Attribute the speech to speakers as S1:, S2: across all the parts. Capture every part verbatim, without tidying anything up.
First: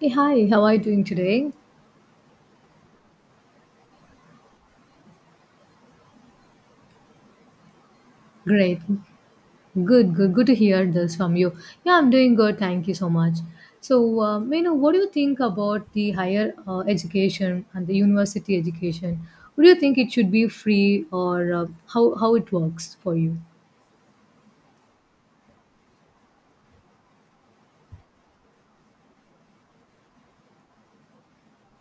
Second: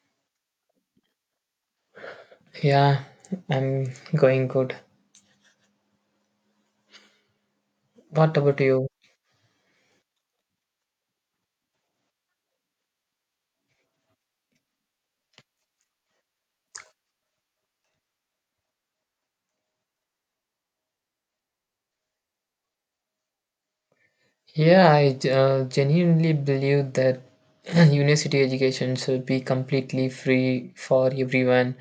S1: Hey, hi, how are you doing today?
S2: Yeah, I'm going good. What about
S1: Great.
S2: you?
S1: Good, good, good to hear this from you. Yeah, I'm doing good. Thank you so much. So, uh, you know, what do you think about the higher uh, education and the university education? What do you think, it should be free or uh, how, how it works for you?
S2: Yeah, I ge- uh, genuinely believe that university education should be completely free for everyone.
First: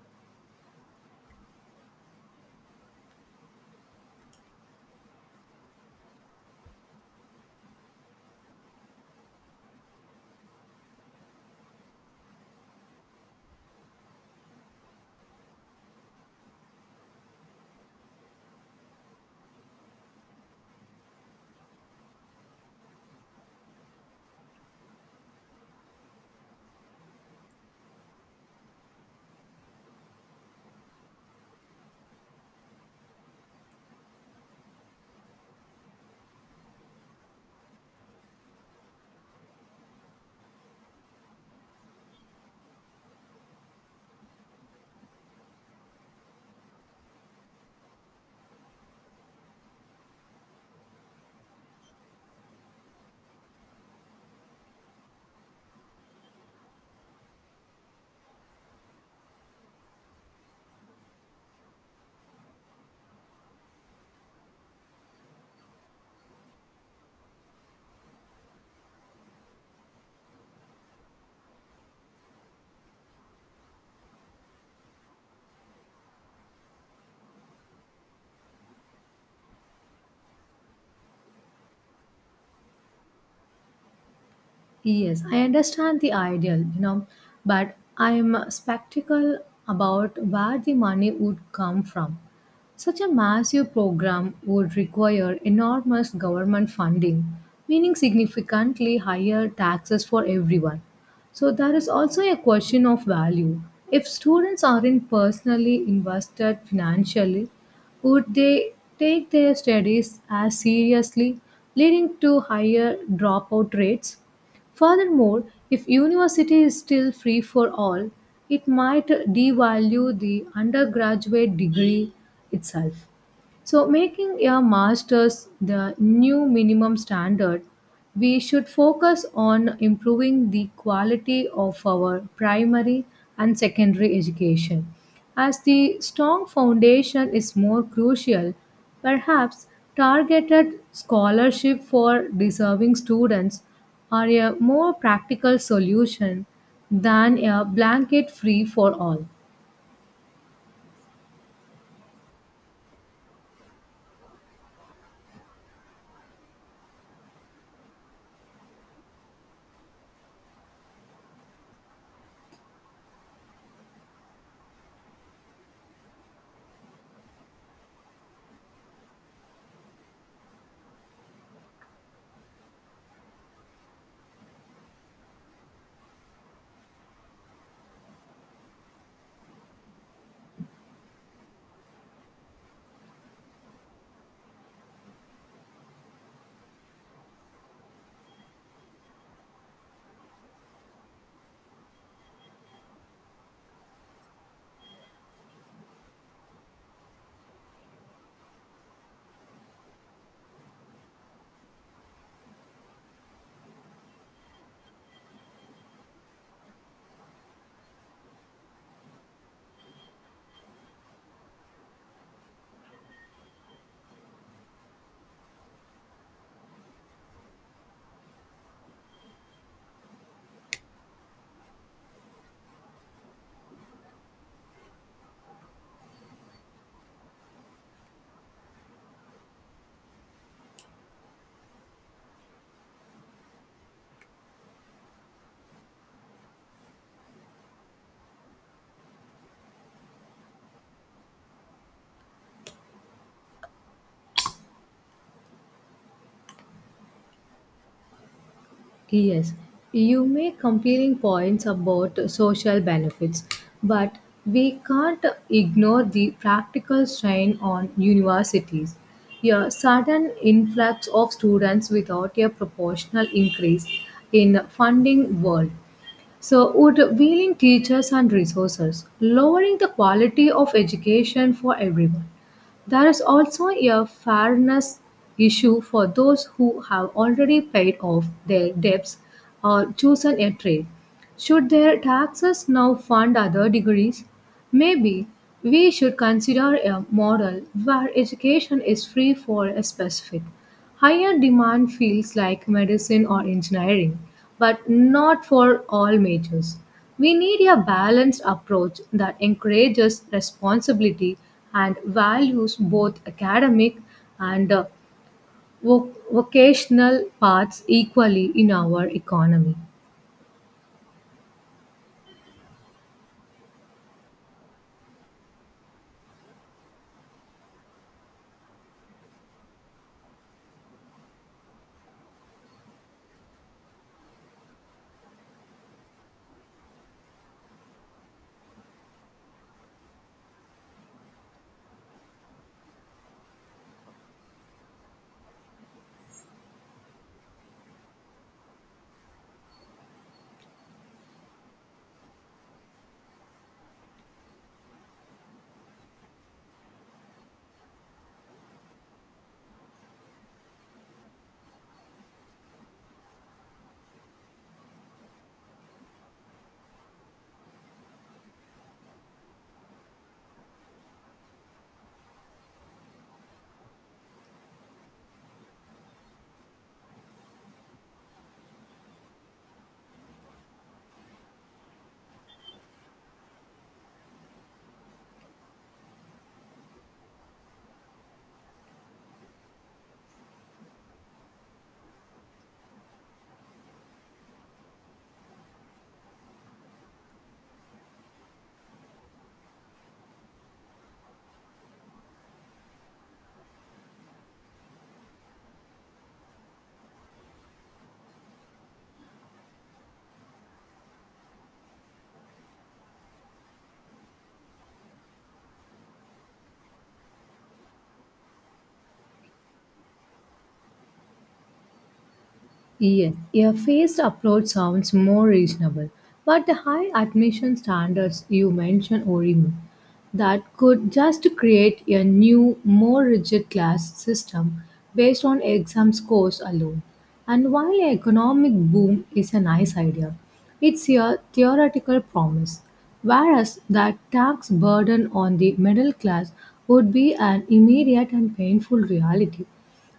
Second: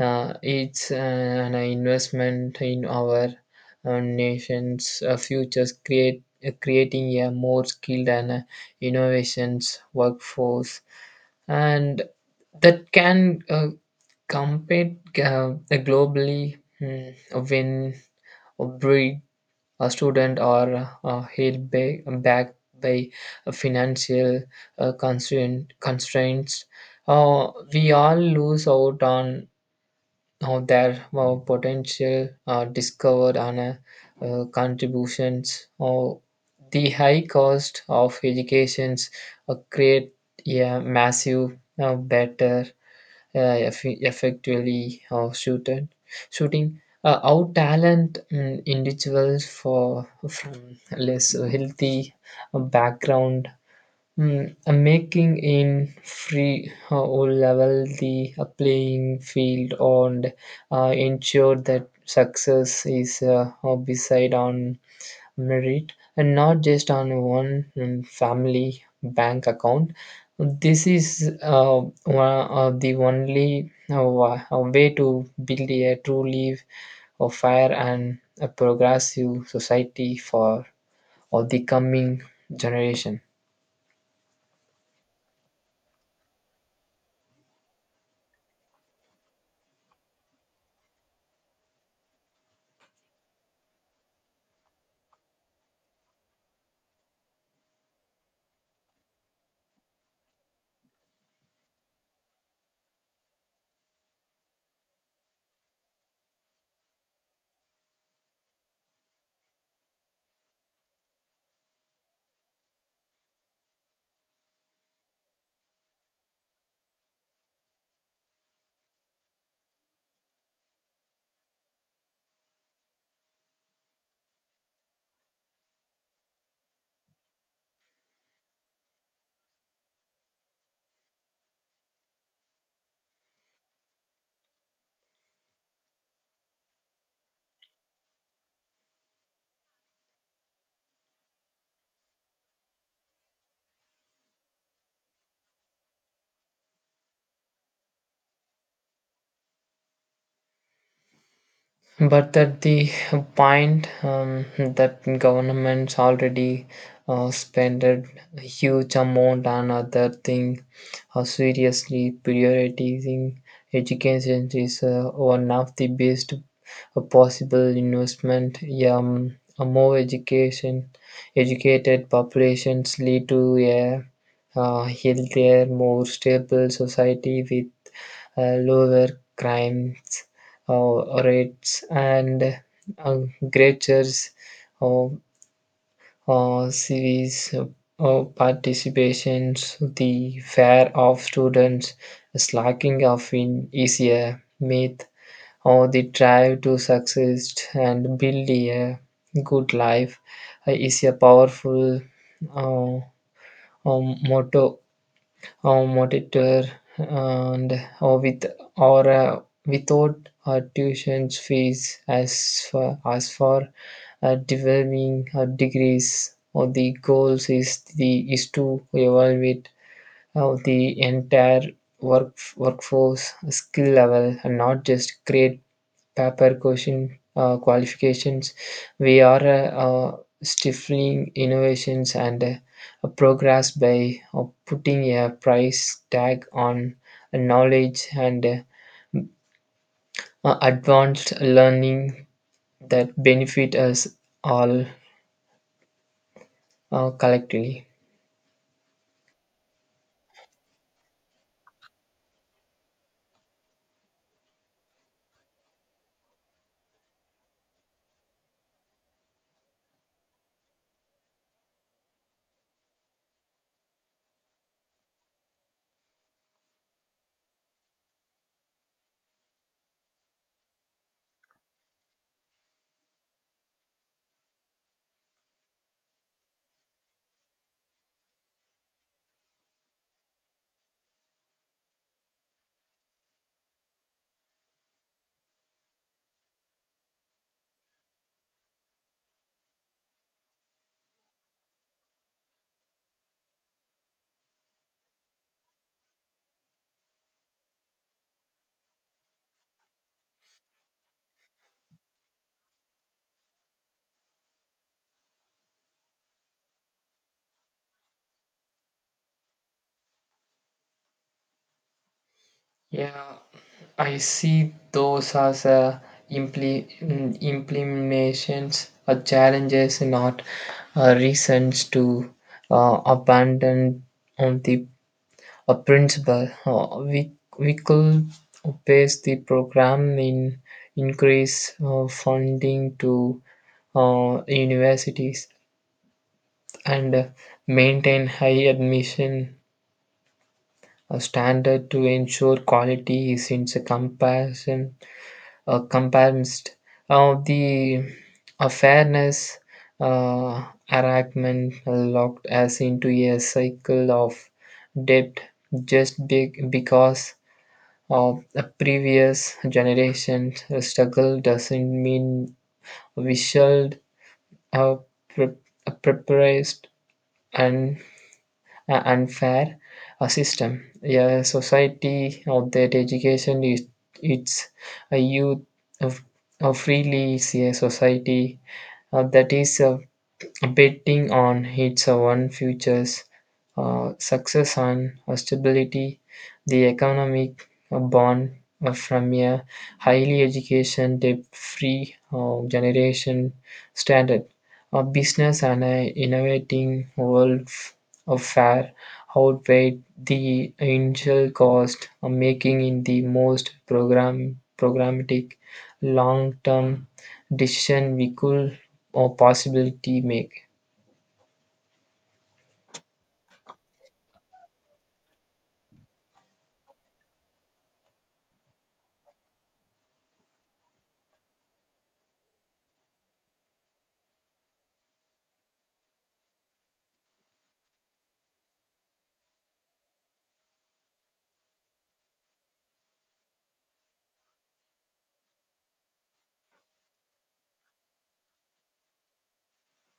S2: Uh, it's uh, an investment in our uh, nation's uh, futures, create, uh, creating a more skilled and uh, innovations workforce, and that can uh, compete uh, globally, mm, when breed a student are uh, held ba- back by financial uh, constraint, constraints. Uh, we all lose out on uh, their uh, potential uh, discovered on uh, uh, contributions. Uh, the high cost of educations uh, create a massive uh, better uh, eff- effectively of shooted, shooting uh, out talent, mm, individuals for from less healthy uh, background, mm, uh, making in free uh, or level the uh, playing field and uh, ensure that success is uh, beside on merit and not just on one um, family bank account. This is uh, one, uh, the only uh, wa- uh, way to build a truly a fair and a progressive society for all the coming generation.
S1: Yes, I understand the ideal, you know, but I'm skeptical about where the money would come from. Such a massive program would require enormous government funding, meaning significantly higher taxes for everyone. So there is also a question of value. If students aren't personally invested financially, would they take their studies as seriously, leading to higher dropout rates? Furthermore, if university is still free for all, it might devalue the undergraduate degree itself. So, making a master's the new minimum standard, we should focus on improving the quality of our primary and secondary education. As the strong foundation is more crucial, perhaps targeted scholarship for deserving students are a more practical solution than a blanket free for all.
S2: But at the point um, that governments already uh, spended a huge amount on other thing. Uh, seriously, prioritizing education is uh, one of the best uh, possible investment. Yeah. Um, a more education, educated populations lead to a uh, healthier, more stable society with uh, lower crimes uh, rates and uh, greater uh, uh, series uh, participations. The fair of students, slacking of in is a myth, or the drive to succeed and build a good life uh, is a powerful uh, um, motto uh, monitor, and or with or uh, without uh, tuition fees. As for, as for uh, developing uh, degrees or the goals is the is to evaluate uh, the entire work workforce skill level and not just grade paper question, uh, qualifications. We are uh, uh, stifling innovations and uh, progress by uh, putting a price tag on knowledge and uh, uh, advanced learning that benefit us all uh, collectively.
S1: Yes, you make compelling points about social benefits, but we can't ignore the practical strain on universities. A sudden influx of students without a proportional increase in funding world. So would weaning teachers and resources, lowering the quality of education for everyone. There is also a fairness issue for those who have already paid off their debts or chosen a trade. Should their taxes now fund other degrees? Maybe we should consider a model where education is free for a specific higher demand fields like medicine or engineering, but not for all majors. We need a balanced approach that encourages responsibility and values both academic and uh, voc- vocational paths equally in our economy.
S2: Yeah, I see those as uh, impli- mm, implementations or challenges, not uh, reasons to uh, abandon on the a principle. Uh, we we could base the program in increase uh, funding to uh, universities and uh, maintain high admission uh, standard to ensure quality, since a comparison uh, comparisons, uh, the uh, fairness uh, arrangement locked us into a cycle of debt. Just be- because of the previous generation struggle doesn't mean we should have pre- uh, prepared and a unfair a system. A society of that education is its a youth of, of freely is a society uh, that is uh, betting on its own futures uh, success and stability. The economic uh, bond uh, from a highly education, debt-free uh, generation standard, a business and an innovating world f- of fair outweighed the initial cost, uh, making in the most program programmatic long-term decision we could or possibility make.
S1: Yeah, a phased approach sounds more reasonable, but the high admission standards you mentioned worry me. That could just create a new, more rigid class system based on exam scores alone. And while an economic boom is a nice idea, it's a theoretical promise, whereas that tax burden on the middle class would be an immediate and painful reality.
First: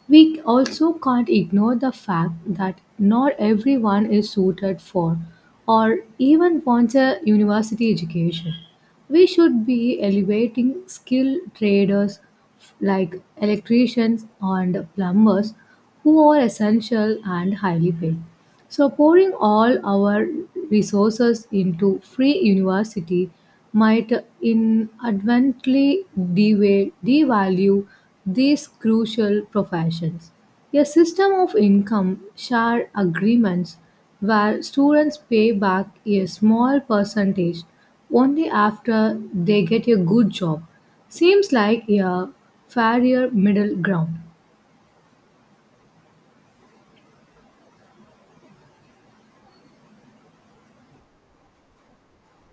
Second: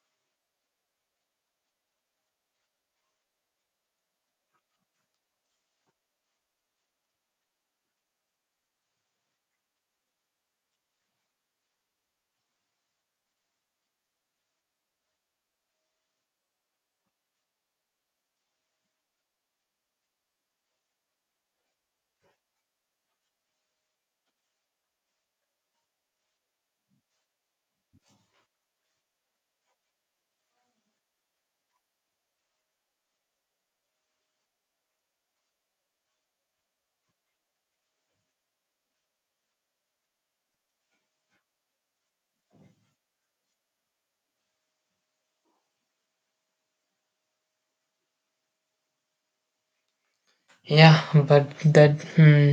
S1: We also can't ignore the fact that not everyone is suited for or even wants a university education. We should be elevating skilled traders like electricians and plumbers who are essential and highly paid. So, pouring all our resources into free university might inadvertently deva- devalue these crucial professions. A system of income share agreements where students pay back a small percentage only after they get a good job seems like a fairer middle ground.
S2: Yeah, but that, hmm,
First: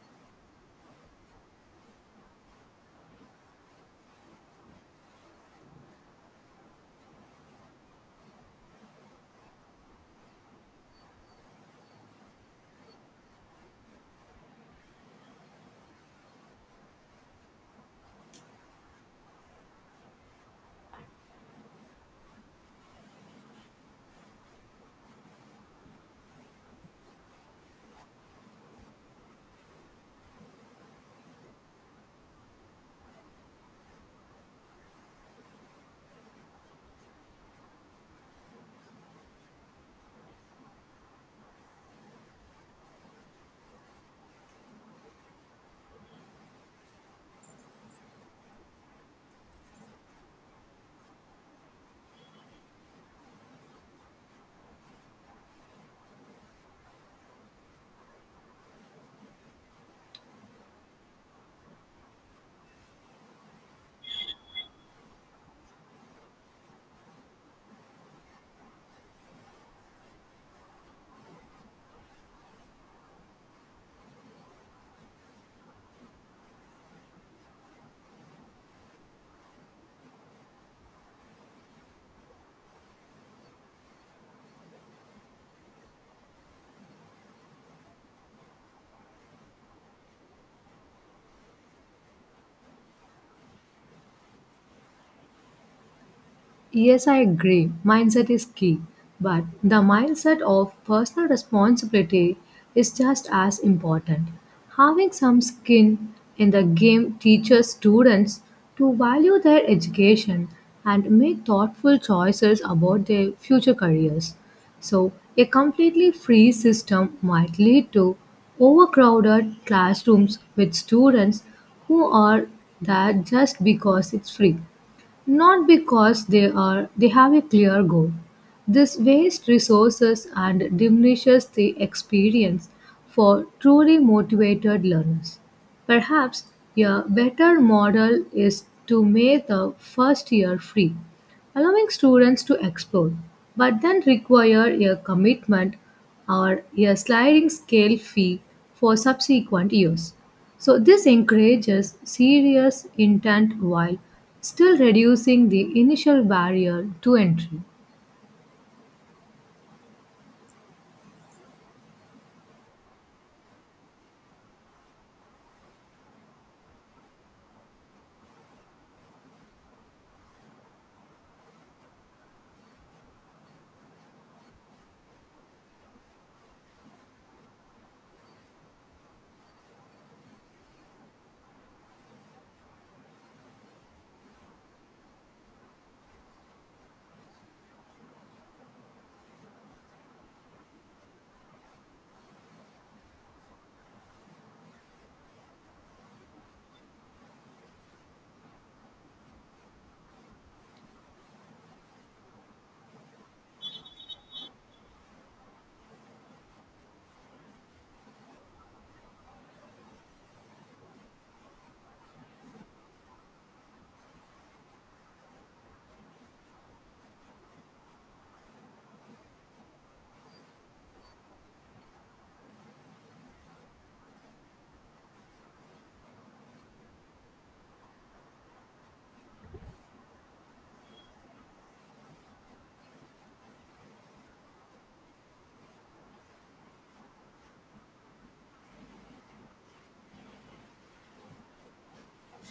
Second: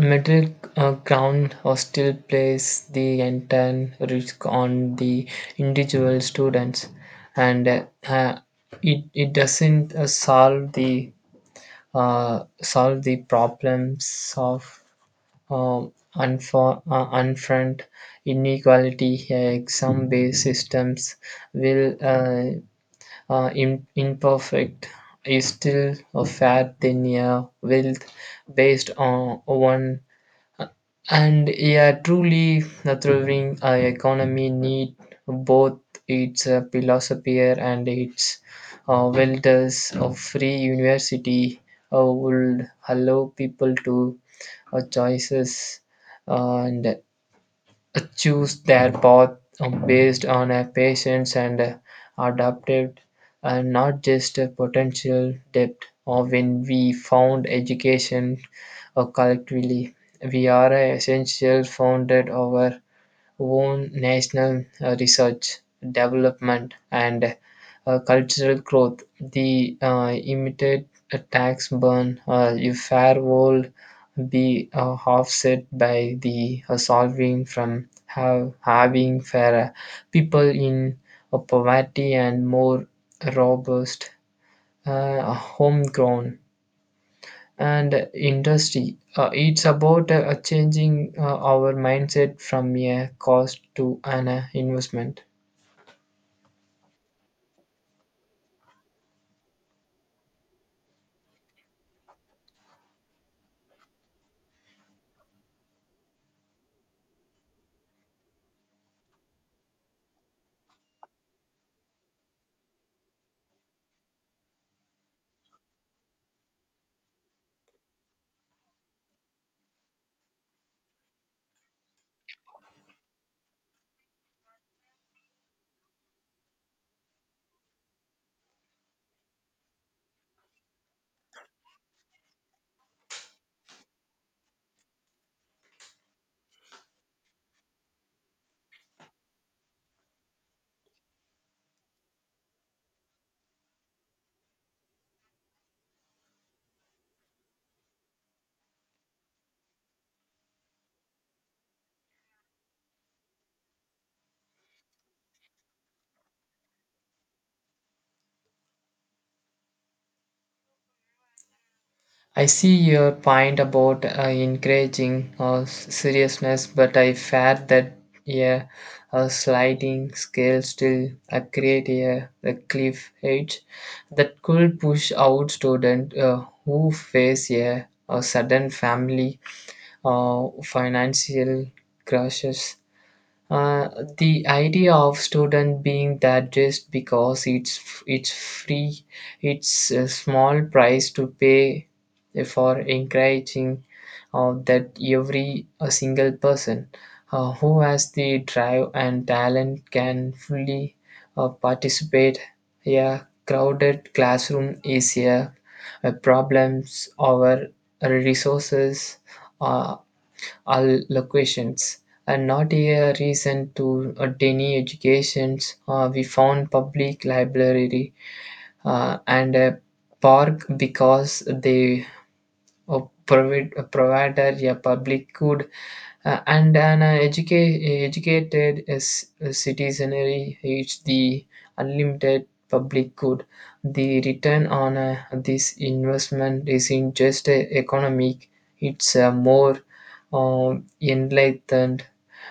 S2: middle uh, ground or still plays the entire risk on the individual students, and uh, uh, it it doesn't uh, solve the uh, solve the problems of um, unfor- uh, unfront inequality. Uh, Some based systems will uh, uh, im- imperfect is still a fat thin a wealth based on one, and a truly a thriving uh, economy need both its uh, philosopher and its uh, welders of free university uh, would allow people to uh, choices uh, and choose their path um, based on a patience and uh, adaptive and not just a potential depth. Or when we found education uh, collectively, we are a essential founded our own national uh, research, development, and uh, cultural growth. The uh, immediate tax burn, uh, if fair world be uh, offset by the uh, solving from have, having fairer people in uh, poverty and more robust uh, homegrown and industry. Uh, it's about uh, uh, changing uh, our mindset from a cost to an uh, investment.
S1: Yes, I agree. Mindset is key. But the mindset of personal responsibility is just as important. Having some skin in the game teaches students to value their education and make thoughtful choices about their future careers. So, a completely free system might lead to overcrowded classrooms with students who are there just because it's free, not because they are they have a clear goal. This wastes resources and diminishes the experience for truly motivated learners. Perhaps a better model is to make the first year free, allowing students to explore, but then require a commitment or a sliding scale fee for subsequent years. So, this encourages serious intent while still reducing the initial barrier to entry.
S2: I see your point about uh, encouraging uh, s- seriousness, but I fear that, yeah, a sliding scale still uh, create a, a cliff edge that could push out students uh, who face a, a sudden family uh, financial crashes. Uh, the idea of student being that just because it's it's free, it's a small price to pay for encouraging uh, that every a single person uh, who has the drive and talent can fully uh, participate. A crowded classroom is a, a problem. Our resources uh, allocations, and not a reason to uh, deny educations. Uh, we found public library uh, and a park because they uh, provide, uh, provided a public good uh, and an uh, educa- educated s- uh, citizenry is the unlimited public good. The return on uh, this investment isn't just uh, economic, it's a more um, enlightened,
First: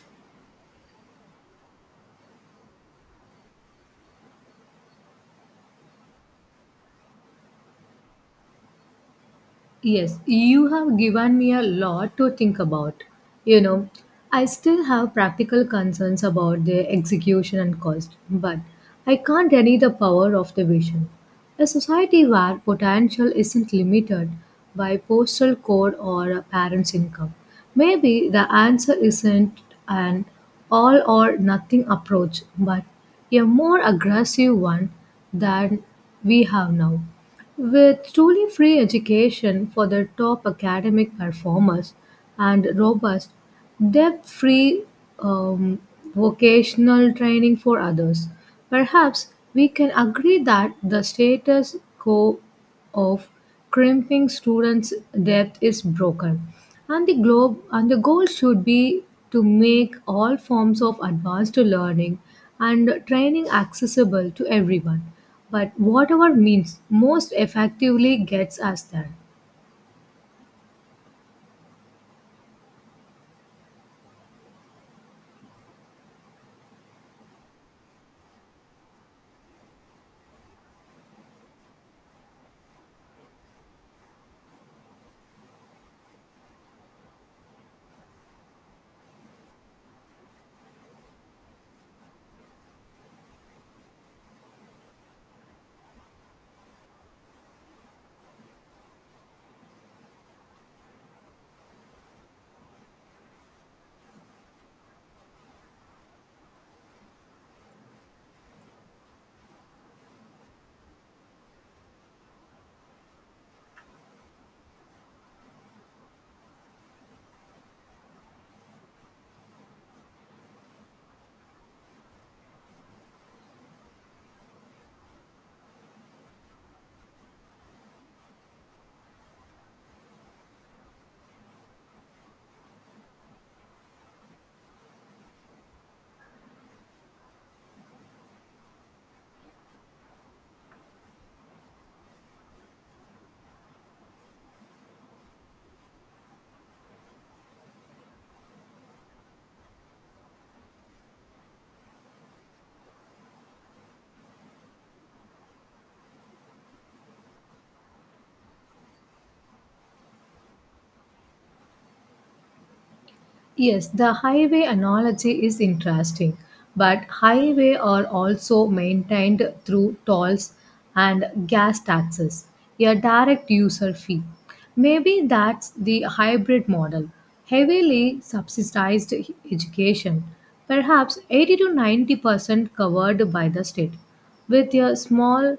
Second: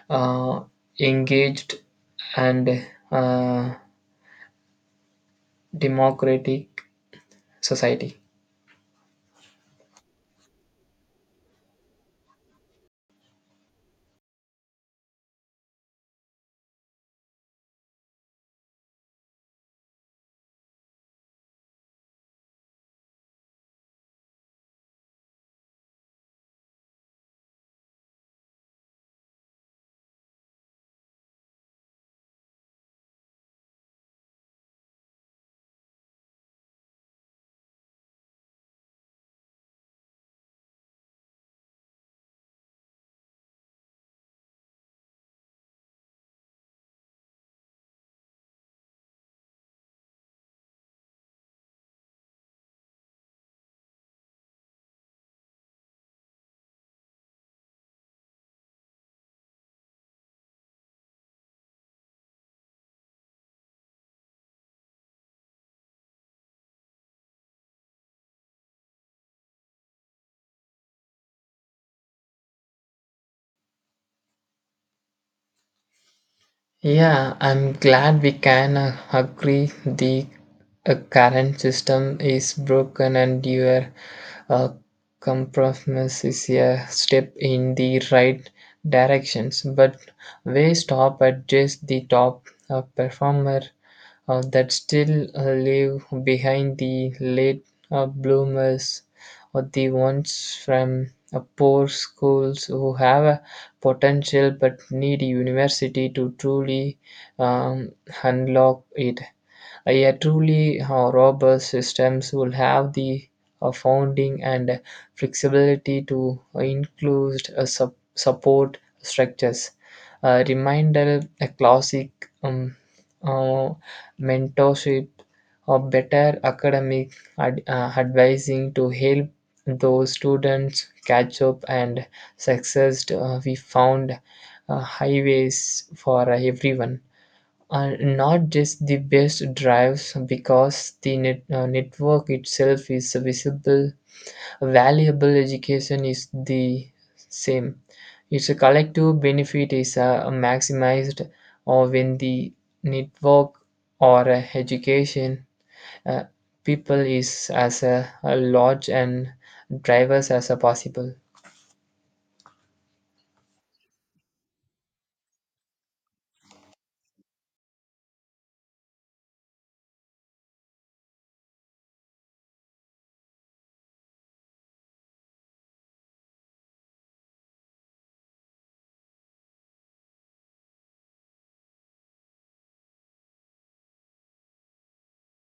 S2: uh, engaged, and uh, democratic society.
S1: Yes, you have given me a lot to think about. You know, I still have practical concerns about their execution and cost, but I can't deny the power of the vision. A society where potential isn't limited by postal code or a parent's income. Maybe the answer isn't an all or nothing approach, but a more aggressive one than we have now. With truly free education for the top academic performers and robust, debt free um, vocational training for others, perhaps we can agree that the status quo of crimping students' depth is broken. And the globe and the goal should be to make all forms of advanced learning and training accessible to everyone. But whatever means most effectively gets us there.
S2: Yeah, I'm glad we can uh, agree the uh, current system is broken and your uh, compromise is a step in the right directions. But we stop at just the top uh, performer uh, that still uh, live behind the late uh, bloomers or the ones from uh, poor schools who have potential but need a university to truly um, unlock it. A truly uh, robust systems will have the uh, founding and flexibility to include uh, sup- support structures. A reminder a classic um, uh, mentorship or better academic ad- uh, advising to help those students catch up and success. Uh, we found uh, highways for everyone are not just the best drives because the net, uh, network itself is visible valuable. Education is the same, its a collective benefit is uh, maximized or when the network or uh, education uh, people is as a, a large and drivers as a possible.
S1: Yes, the highway analogy is interesting, but highway are also maintained through tolls and gas taxes, a direct user fee. Maybe that's the hybrid model, heavily subsidized education, perhaps eighty to ninety percent covered by the state, with a small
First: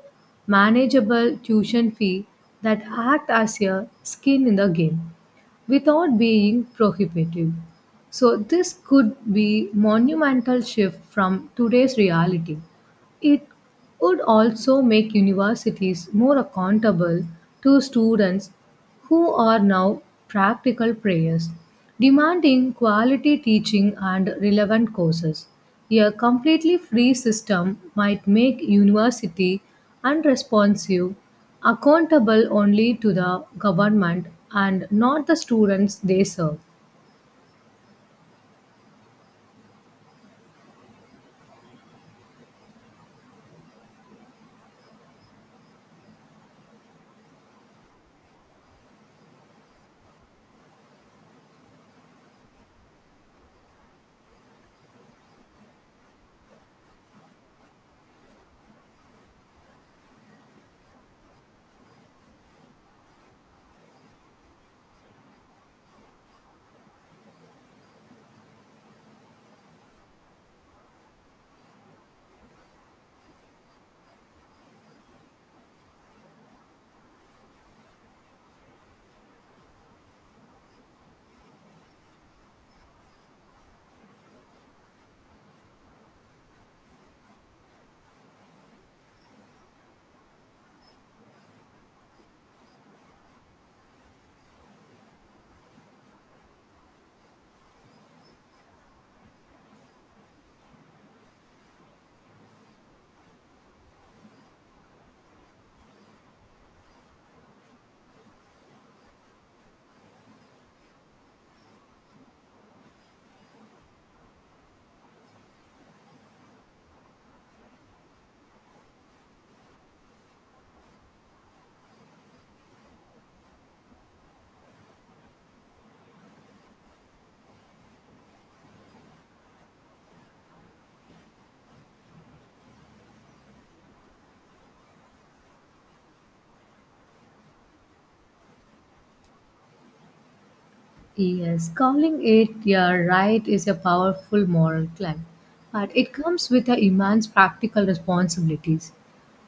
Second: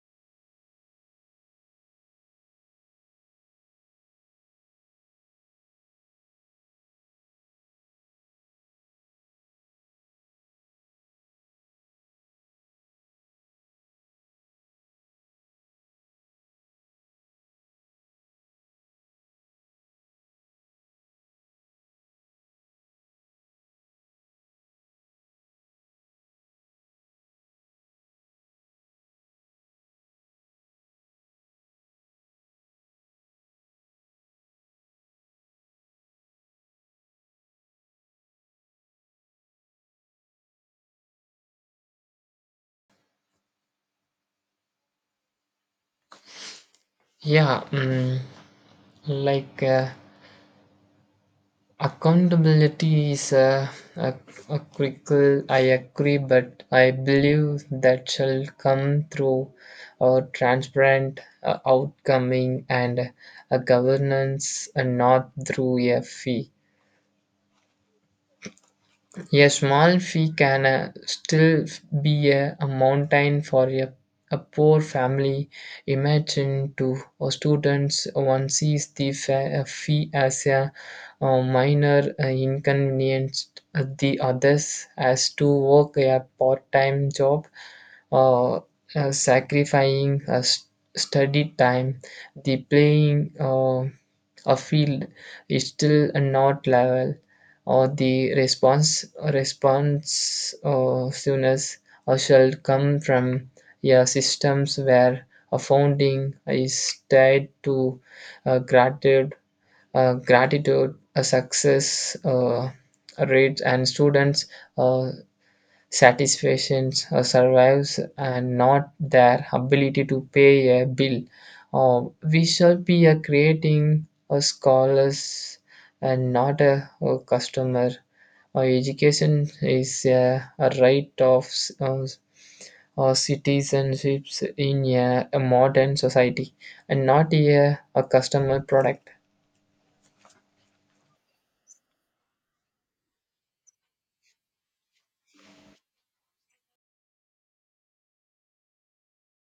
S1: manageable tuition fee that act as a skin in the game without being prohibitive. So this could be monumental shift from today's reality. It would also make universities more accountable to students who are now practical players, demanding quality teaching and relevant courses. A completely free system might make university unresponsive, accountable only to the government and not the students they serve.
S2: Yeah, mm, like, uh, accountability is a, a, a critical, I agree, but I believe that shall come through a transparent uh, outcoming and a governance and not through a fee. A small fee can uh, still be a, a mountain for a, a poor family. Imagine to uh, students, one sees the fa- uh, fee as a uh, minor uh, inconvenience, uh, the others as to work a part time job, uh, uh, sacrificing a s- study time, the playing uh, a field is still not level. Or the response response uh, soonest or shall come from, yeah, systems where a founding is tied to uh, gratitude, uh, gratitude, a success uh, rates, and students' uh, satisfactions uh, survives and not their ability to pay a bill. Uh, we shall be uh, creating a scholars and not a, a customer. Uh, education is a, a right of s- uh, uh, citizenships in a, a modern society and not a, a customer product.
S1: Yes, calling it your right is a powerful moral claim, but it comes with a immense practical responsibilities.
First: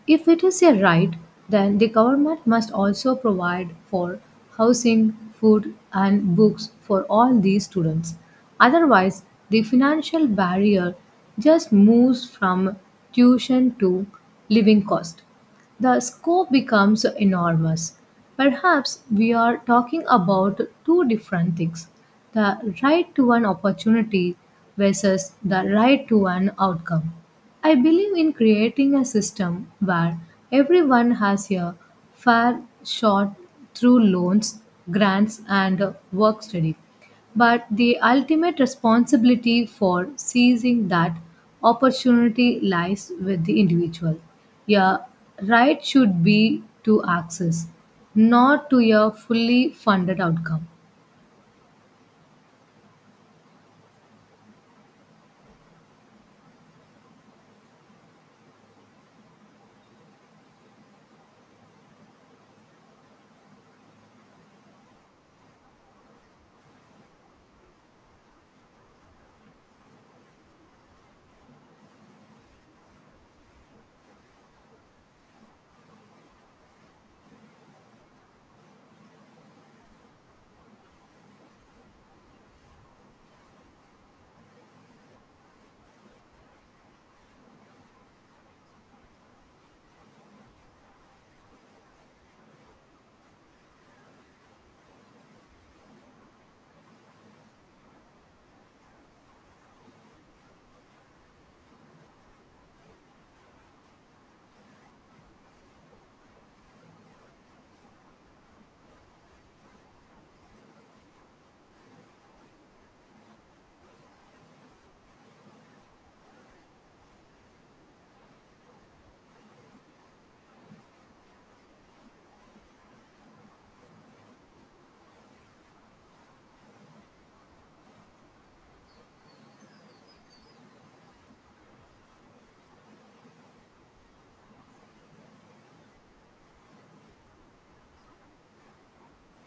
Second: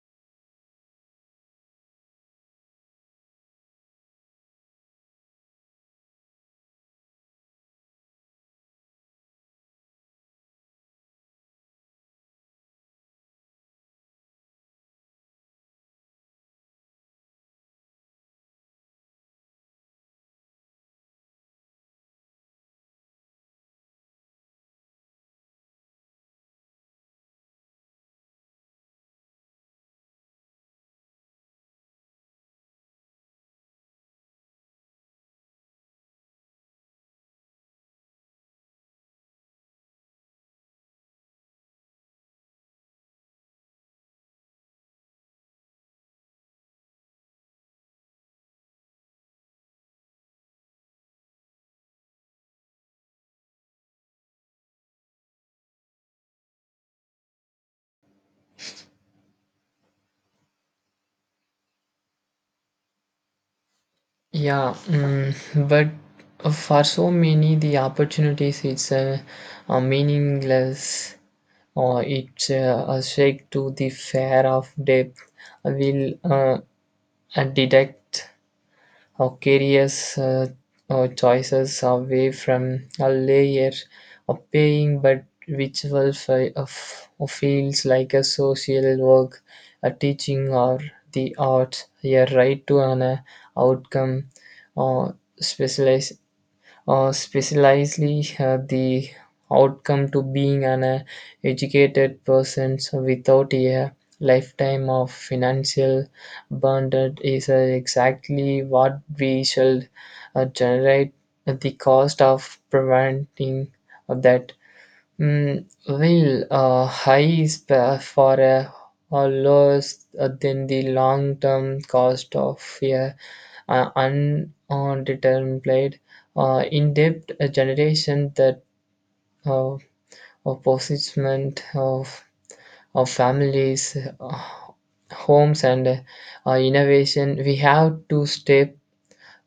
S1: If it is a right, then the government must also provide for housing, food, and books for all these students. Otherwise, the financial barrier just moves from tuition to living cost. The scope becomes enormous. Perhaps we are talking about two different things: the right to an opportunity versus the right to an outcome. I believe in creating a system where everyone has a fair shot through loans, grants, and work study. But the ultimate responsibility for seizing that opportunity lies with the individual. Your right should be to access, not to a fully funded outcome.
S2: Yeah, mm, but for so many, the opportunities it's uh, uh, meaningless or it's uh, a shake to the fair of depth will uh, uh, deduct or careers uh, or choices away from a layer of paying but ritual fi- of, of fields like a social work, a teaching or the arts. A right to an uh, outcome or specialize uh, specializely uh, the outcome to being an uh, educated person so without a lifetime of financial burden is uh, exactly what we shall uh, generate at the cost of preventing that. Mm, well, uh, high is for a or low uh, than the long term cost of a uh, undetermined uh, in depth generation that uh, of possession of, of families, uh, homes, and uh, innovation. We have to step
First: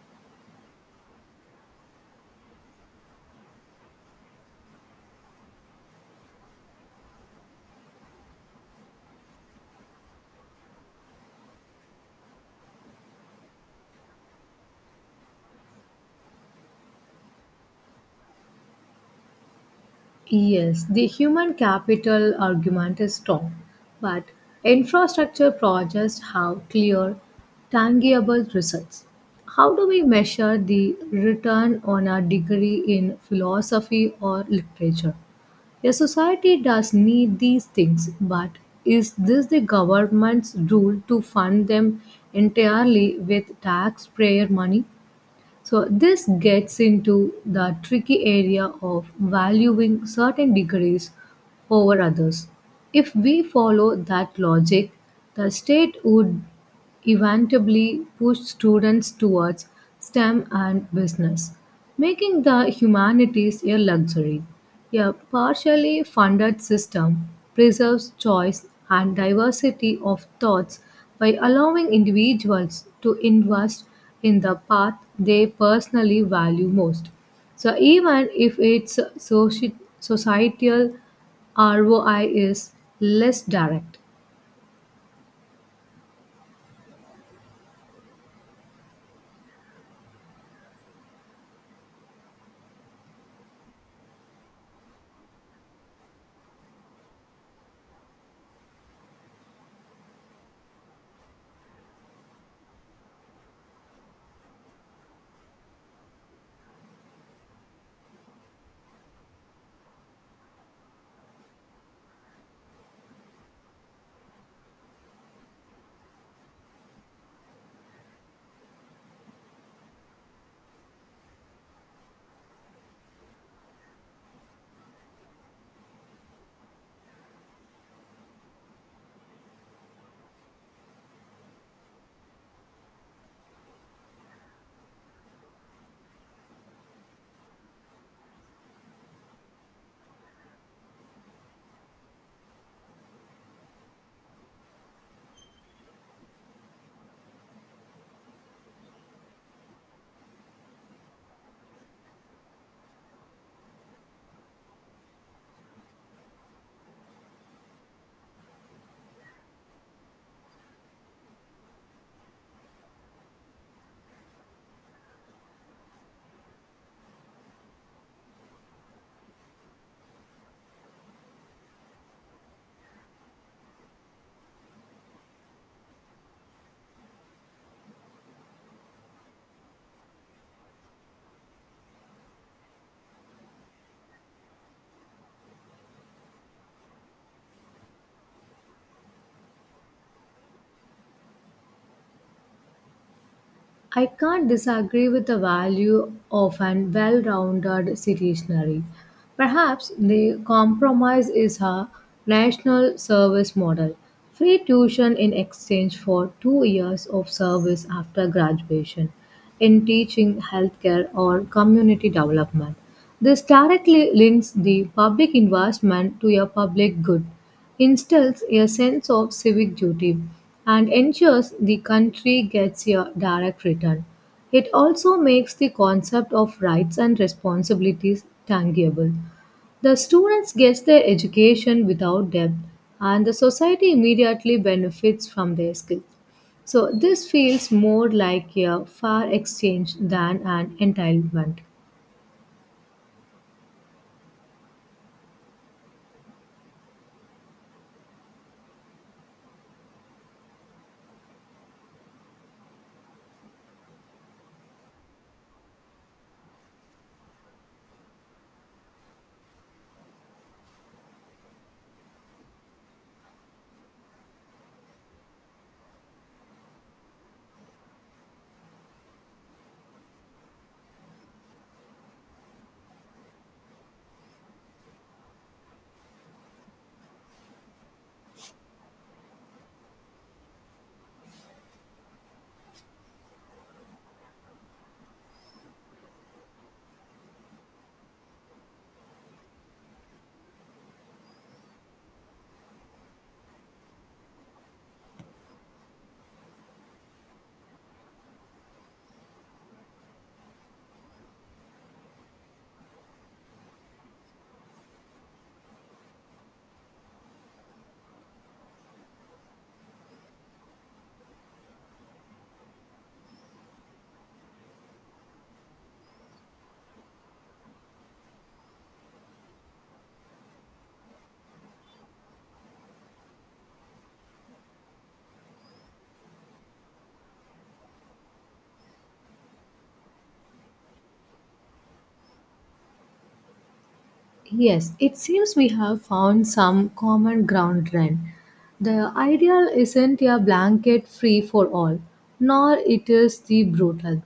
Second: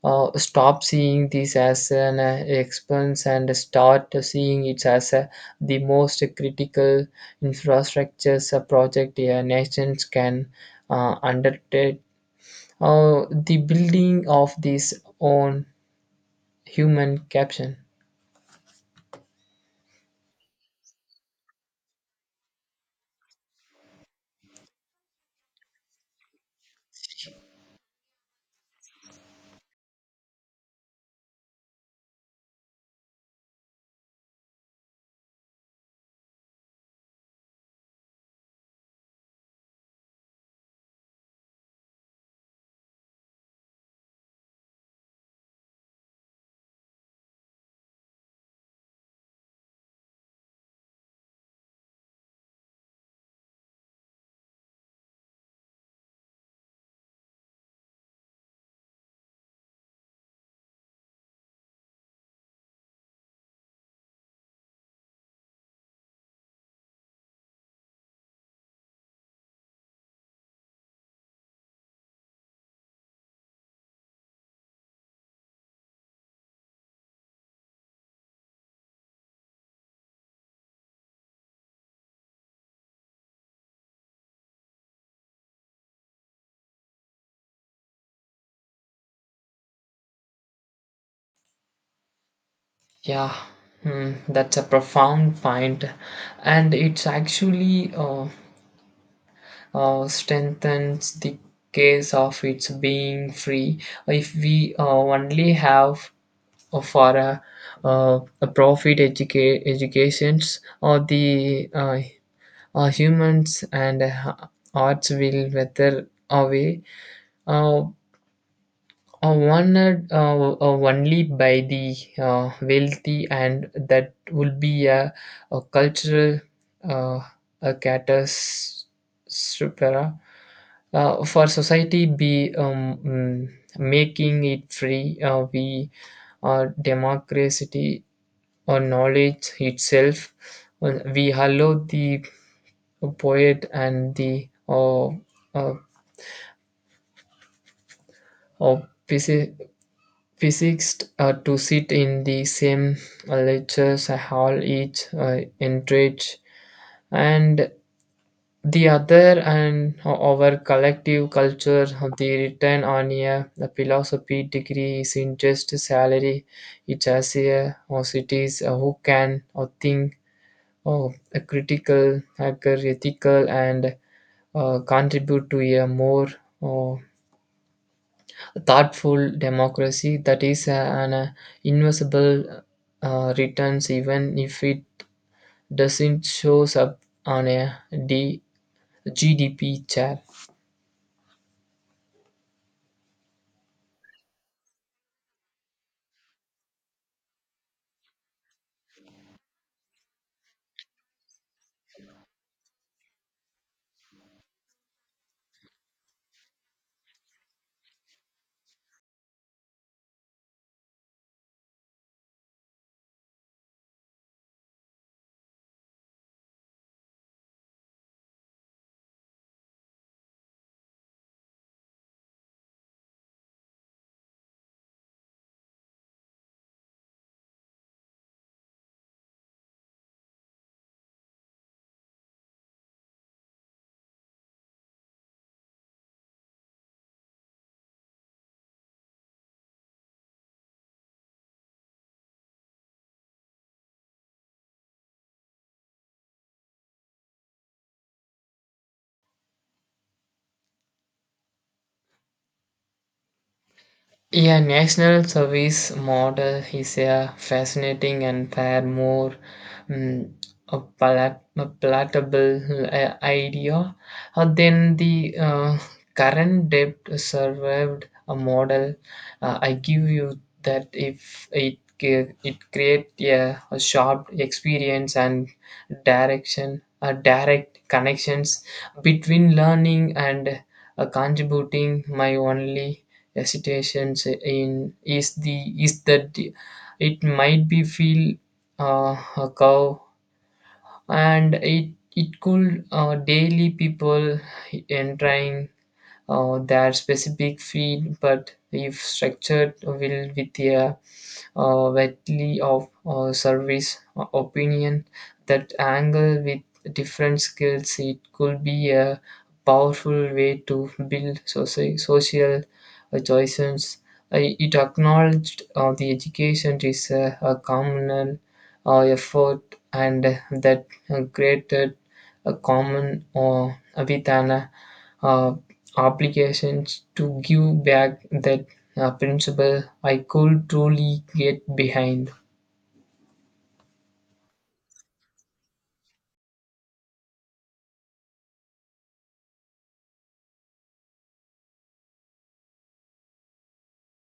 S2: uh, stop seeing this as an uh, expense and start seeing it as uh, the most critical infrastructures a project a nation can uh, undertake. Uh, the building of this own human caption.
S1: Yes, the human capital argument is strong, but infrastructure projects have clear, tangible results. How do we measure the return on a degree in philosophy or literature? A society does need these things, but is this the government's rule to fund them entirely with taxpayer money? So, this gets into the tricky area of valuing certain degrees over others. If we follow that logic, the state would eventually, pushed students towards STEM and business, making the humanities a luxury. A partially funded system preserves choice and diversity of thoughts by allowing individuals to invest in the path they personally value most. So, even if its soci- societal R O I is less direct.
S2: Yeah, hmm, that's a profound point, and it's actually uh, uh, strengthens the case of its being free. If we uh, only have or for a, uh, a profit educa- educations or the uh, uh, humans and uh, arts will wither away uh, uh, one uh, uh, uh, only by the uh, wealthy, and that will be a, a cultural uh, a catastrophe uh, for society. Be um, mm, making it free uh, we uh, democracy or knowledge itself. Well, we allow the poet and the uh, uh, uh, physicist uh, to sit in the same uh, lectures uh, hall, each uh, enrich and the other and uh, our collective culture. Of the return on a philosophy degree is in just salary, it has a or cities uh, who can or think, oh, a critical hacker, ethical, and uh, contribute to a more uh, thoughtful democracy. That is uh, an uh, invisible uh, returns even if it doesn't shows up on a D- G D P chair.
S1: I can't disagree with the value of an well rounded citizenry. Perhaps the compromise is a national service model, free tuition in exchange for two years of service after graduation in teaching, healthcare, or community development. This directly links the public investment to a public good, instills a sense of civic duty, and ensures the country gets a direct return. It also makes the concept of rights and responsibilities tangible. The students get their education without debt, and the society immediately benefits from their skills. So this feels more like a fair exchange than an entitlement.
S2: Yeah, national service model is a fascinating and far more um, a palat- a palatable uh, idea uh, than the uh, current debt served a model. Uh, I give you that. If it ge- it create a, a sharp experience and direction, uh, direct connections between learning and uh, contributing. My only hesitations in is the is that it might be feel uh, a cow, and it it could uh, daily people in trying uh, their specific field, but if structured will with a uh, widely of uh, service o- opinion that angle with different skills, it could be a powerful way to build soci- social uh, choices. I- It acknowledged uh, the education is a, a communal uh, effort and that uh, created a common uh, with an uh, uh, applications to give back that uh, principle. I could truly get behind.
S1: Yes, it seems we have found some common ground trend. The ideal isn't a blanket free for all, nor it is the brutal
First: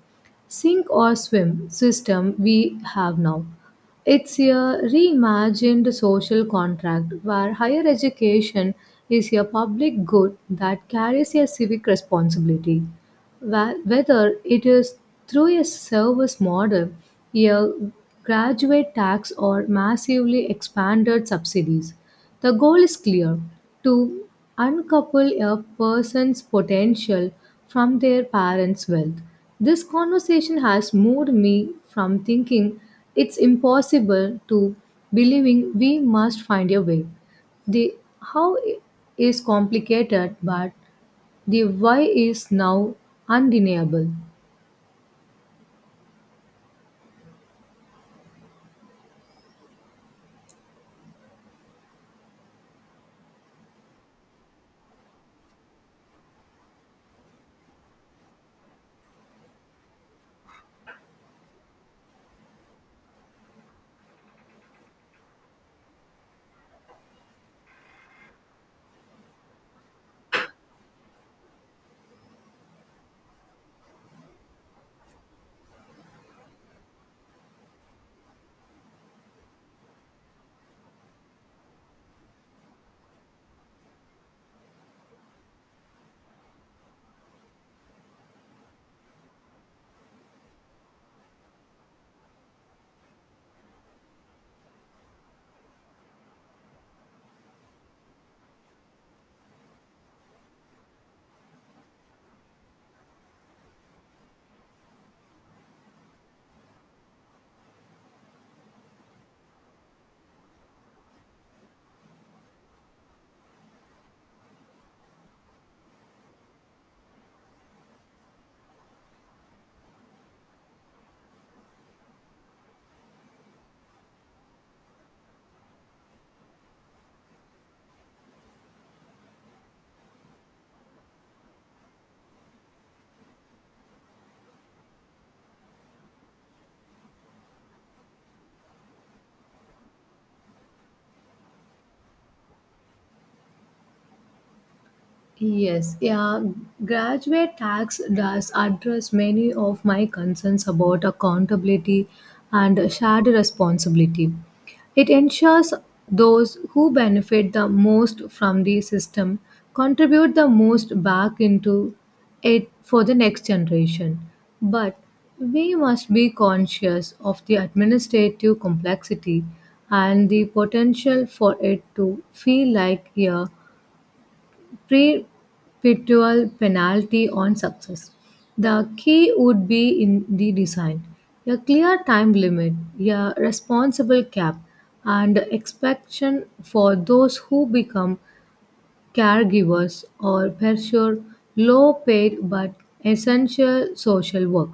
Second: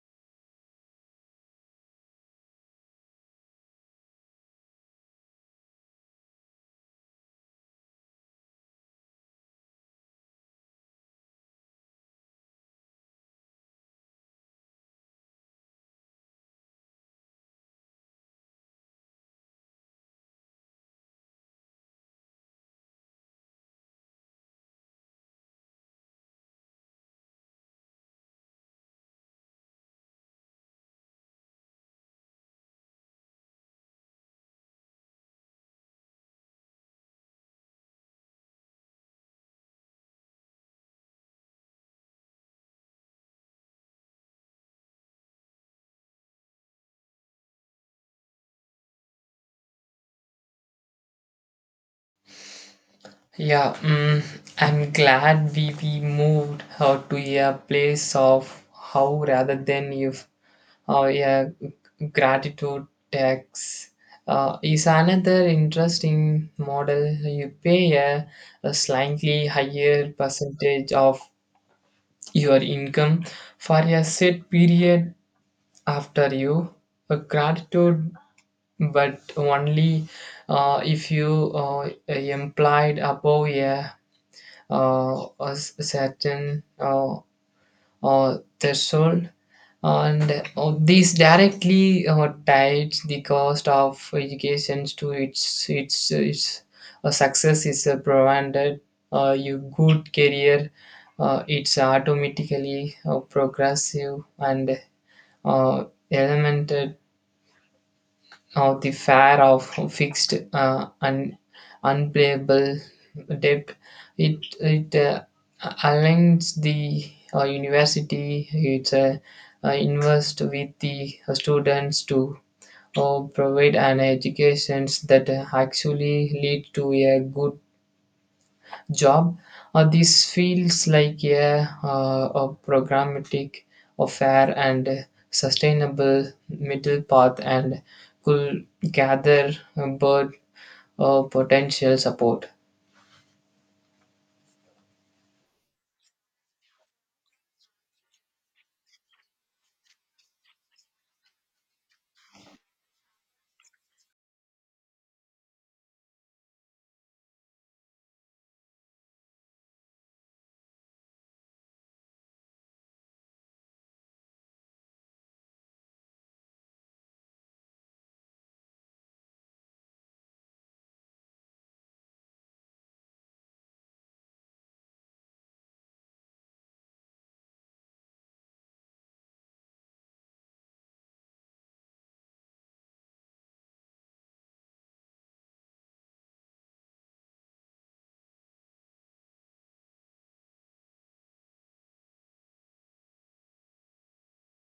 S1: sink or swim system we have now. It's a reimagined social contract where higher education is a public good that carries a civic responsibility. Wha- whether it is through a service model, a graduate tax, or massively expanded subsidies. The goal is clear, to uncouple a person's potential from their parents' wealth. This conversation has moved me from thinking it's impossible to believing we must find a way. The how is complicated, but the why is now undeniable.
S2: Yeah, mm, I'm glad we, we moved uh, to a place of how rather than if. Uh, yeah, gratitude tax uh, is another interesting model. You pay a, a slightly higher percentage of your income for a set period after you a gratitude, but only uh, if you uh, implied above a, uh, a s- certain uh, uh, threshold, and uh, this directly uh, ties the cost of education to its its its uh, success is uh, provided uh, your good career. Uh, it's automatically uh, progressive and uh, elemented uh, the fare of fixed uh, un, unplayable debt. It it uh, aligns the uh, university. It's uh, uh, invest with the students to uh, provide an education that actually lead to a good job. Uh, this feels like a, uh, a programmatic, a fair and sustainable middle path and could gather uh, bird uh, potential support.
S1: Yes, yeah, graduate tax does address many of my concerns about accountability and shared responsibility. It ensures those who benefit the most from the system contribute the most back into it for the next generation. But we must be conscious of the administrative complexity and the potential for it to feel like a perpetual penalty on success. The key would be in the design: a clear time limit, a responsible cap, and expectation for those who become caregivers or pursue low paid but essential social work.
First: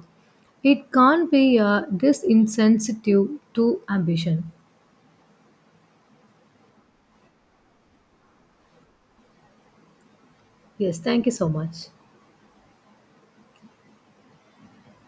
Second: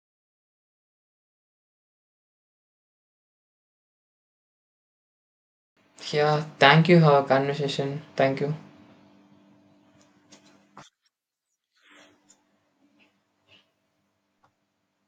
S1: It can't be a disincentive to ambition.
S2: Yeah, thank you for our conversation. Thank you.
S1: Yes, thank you so much.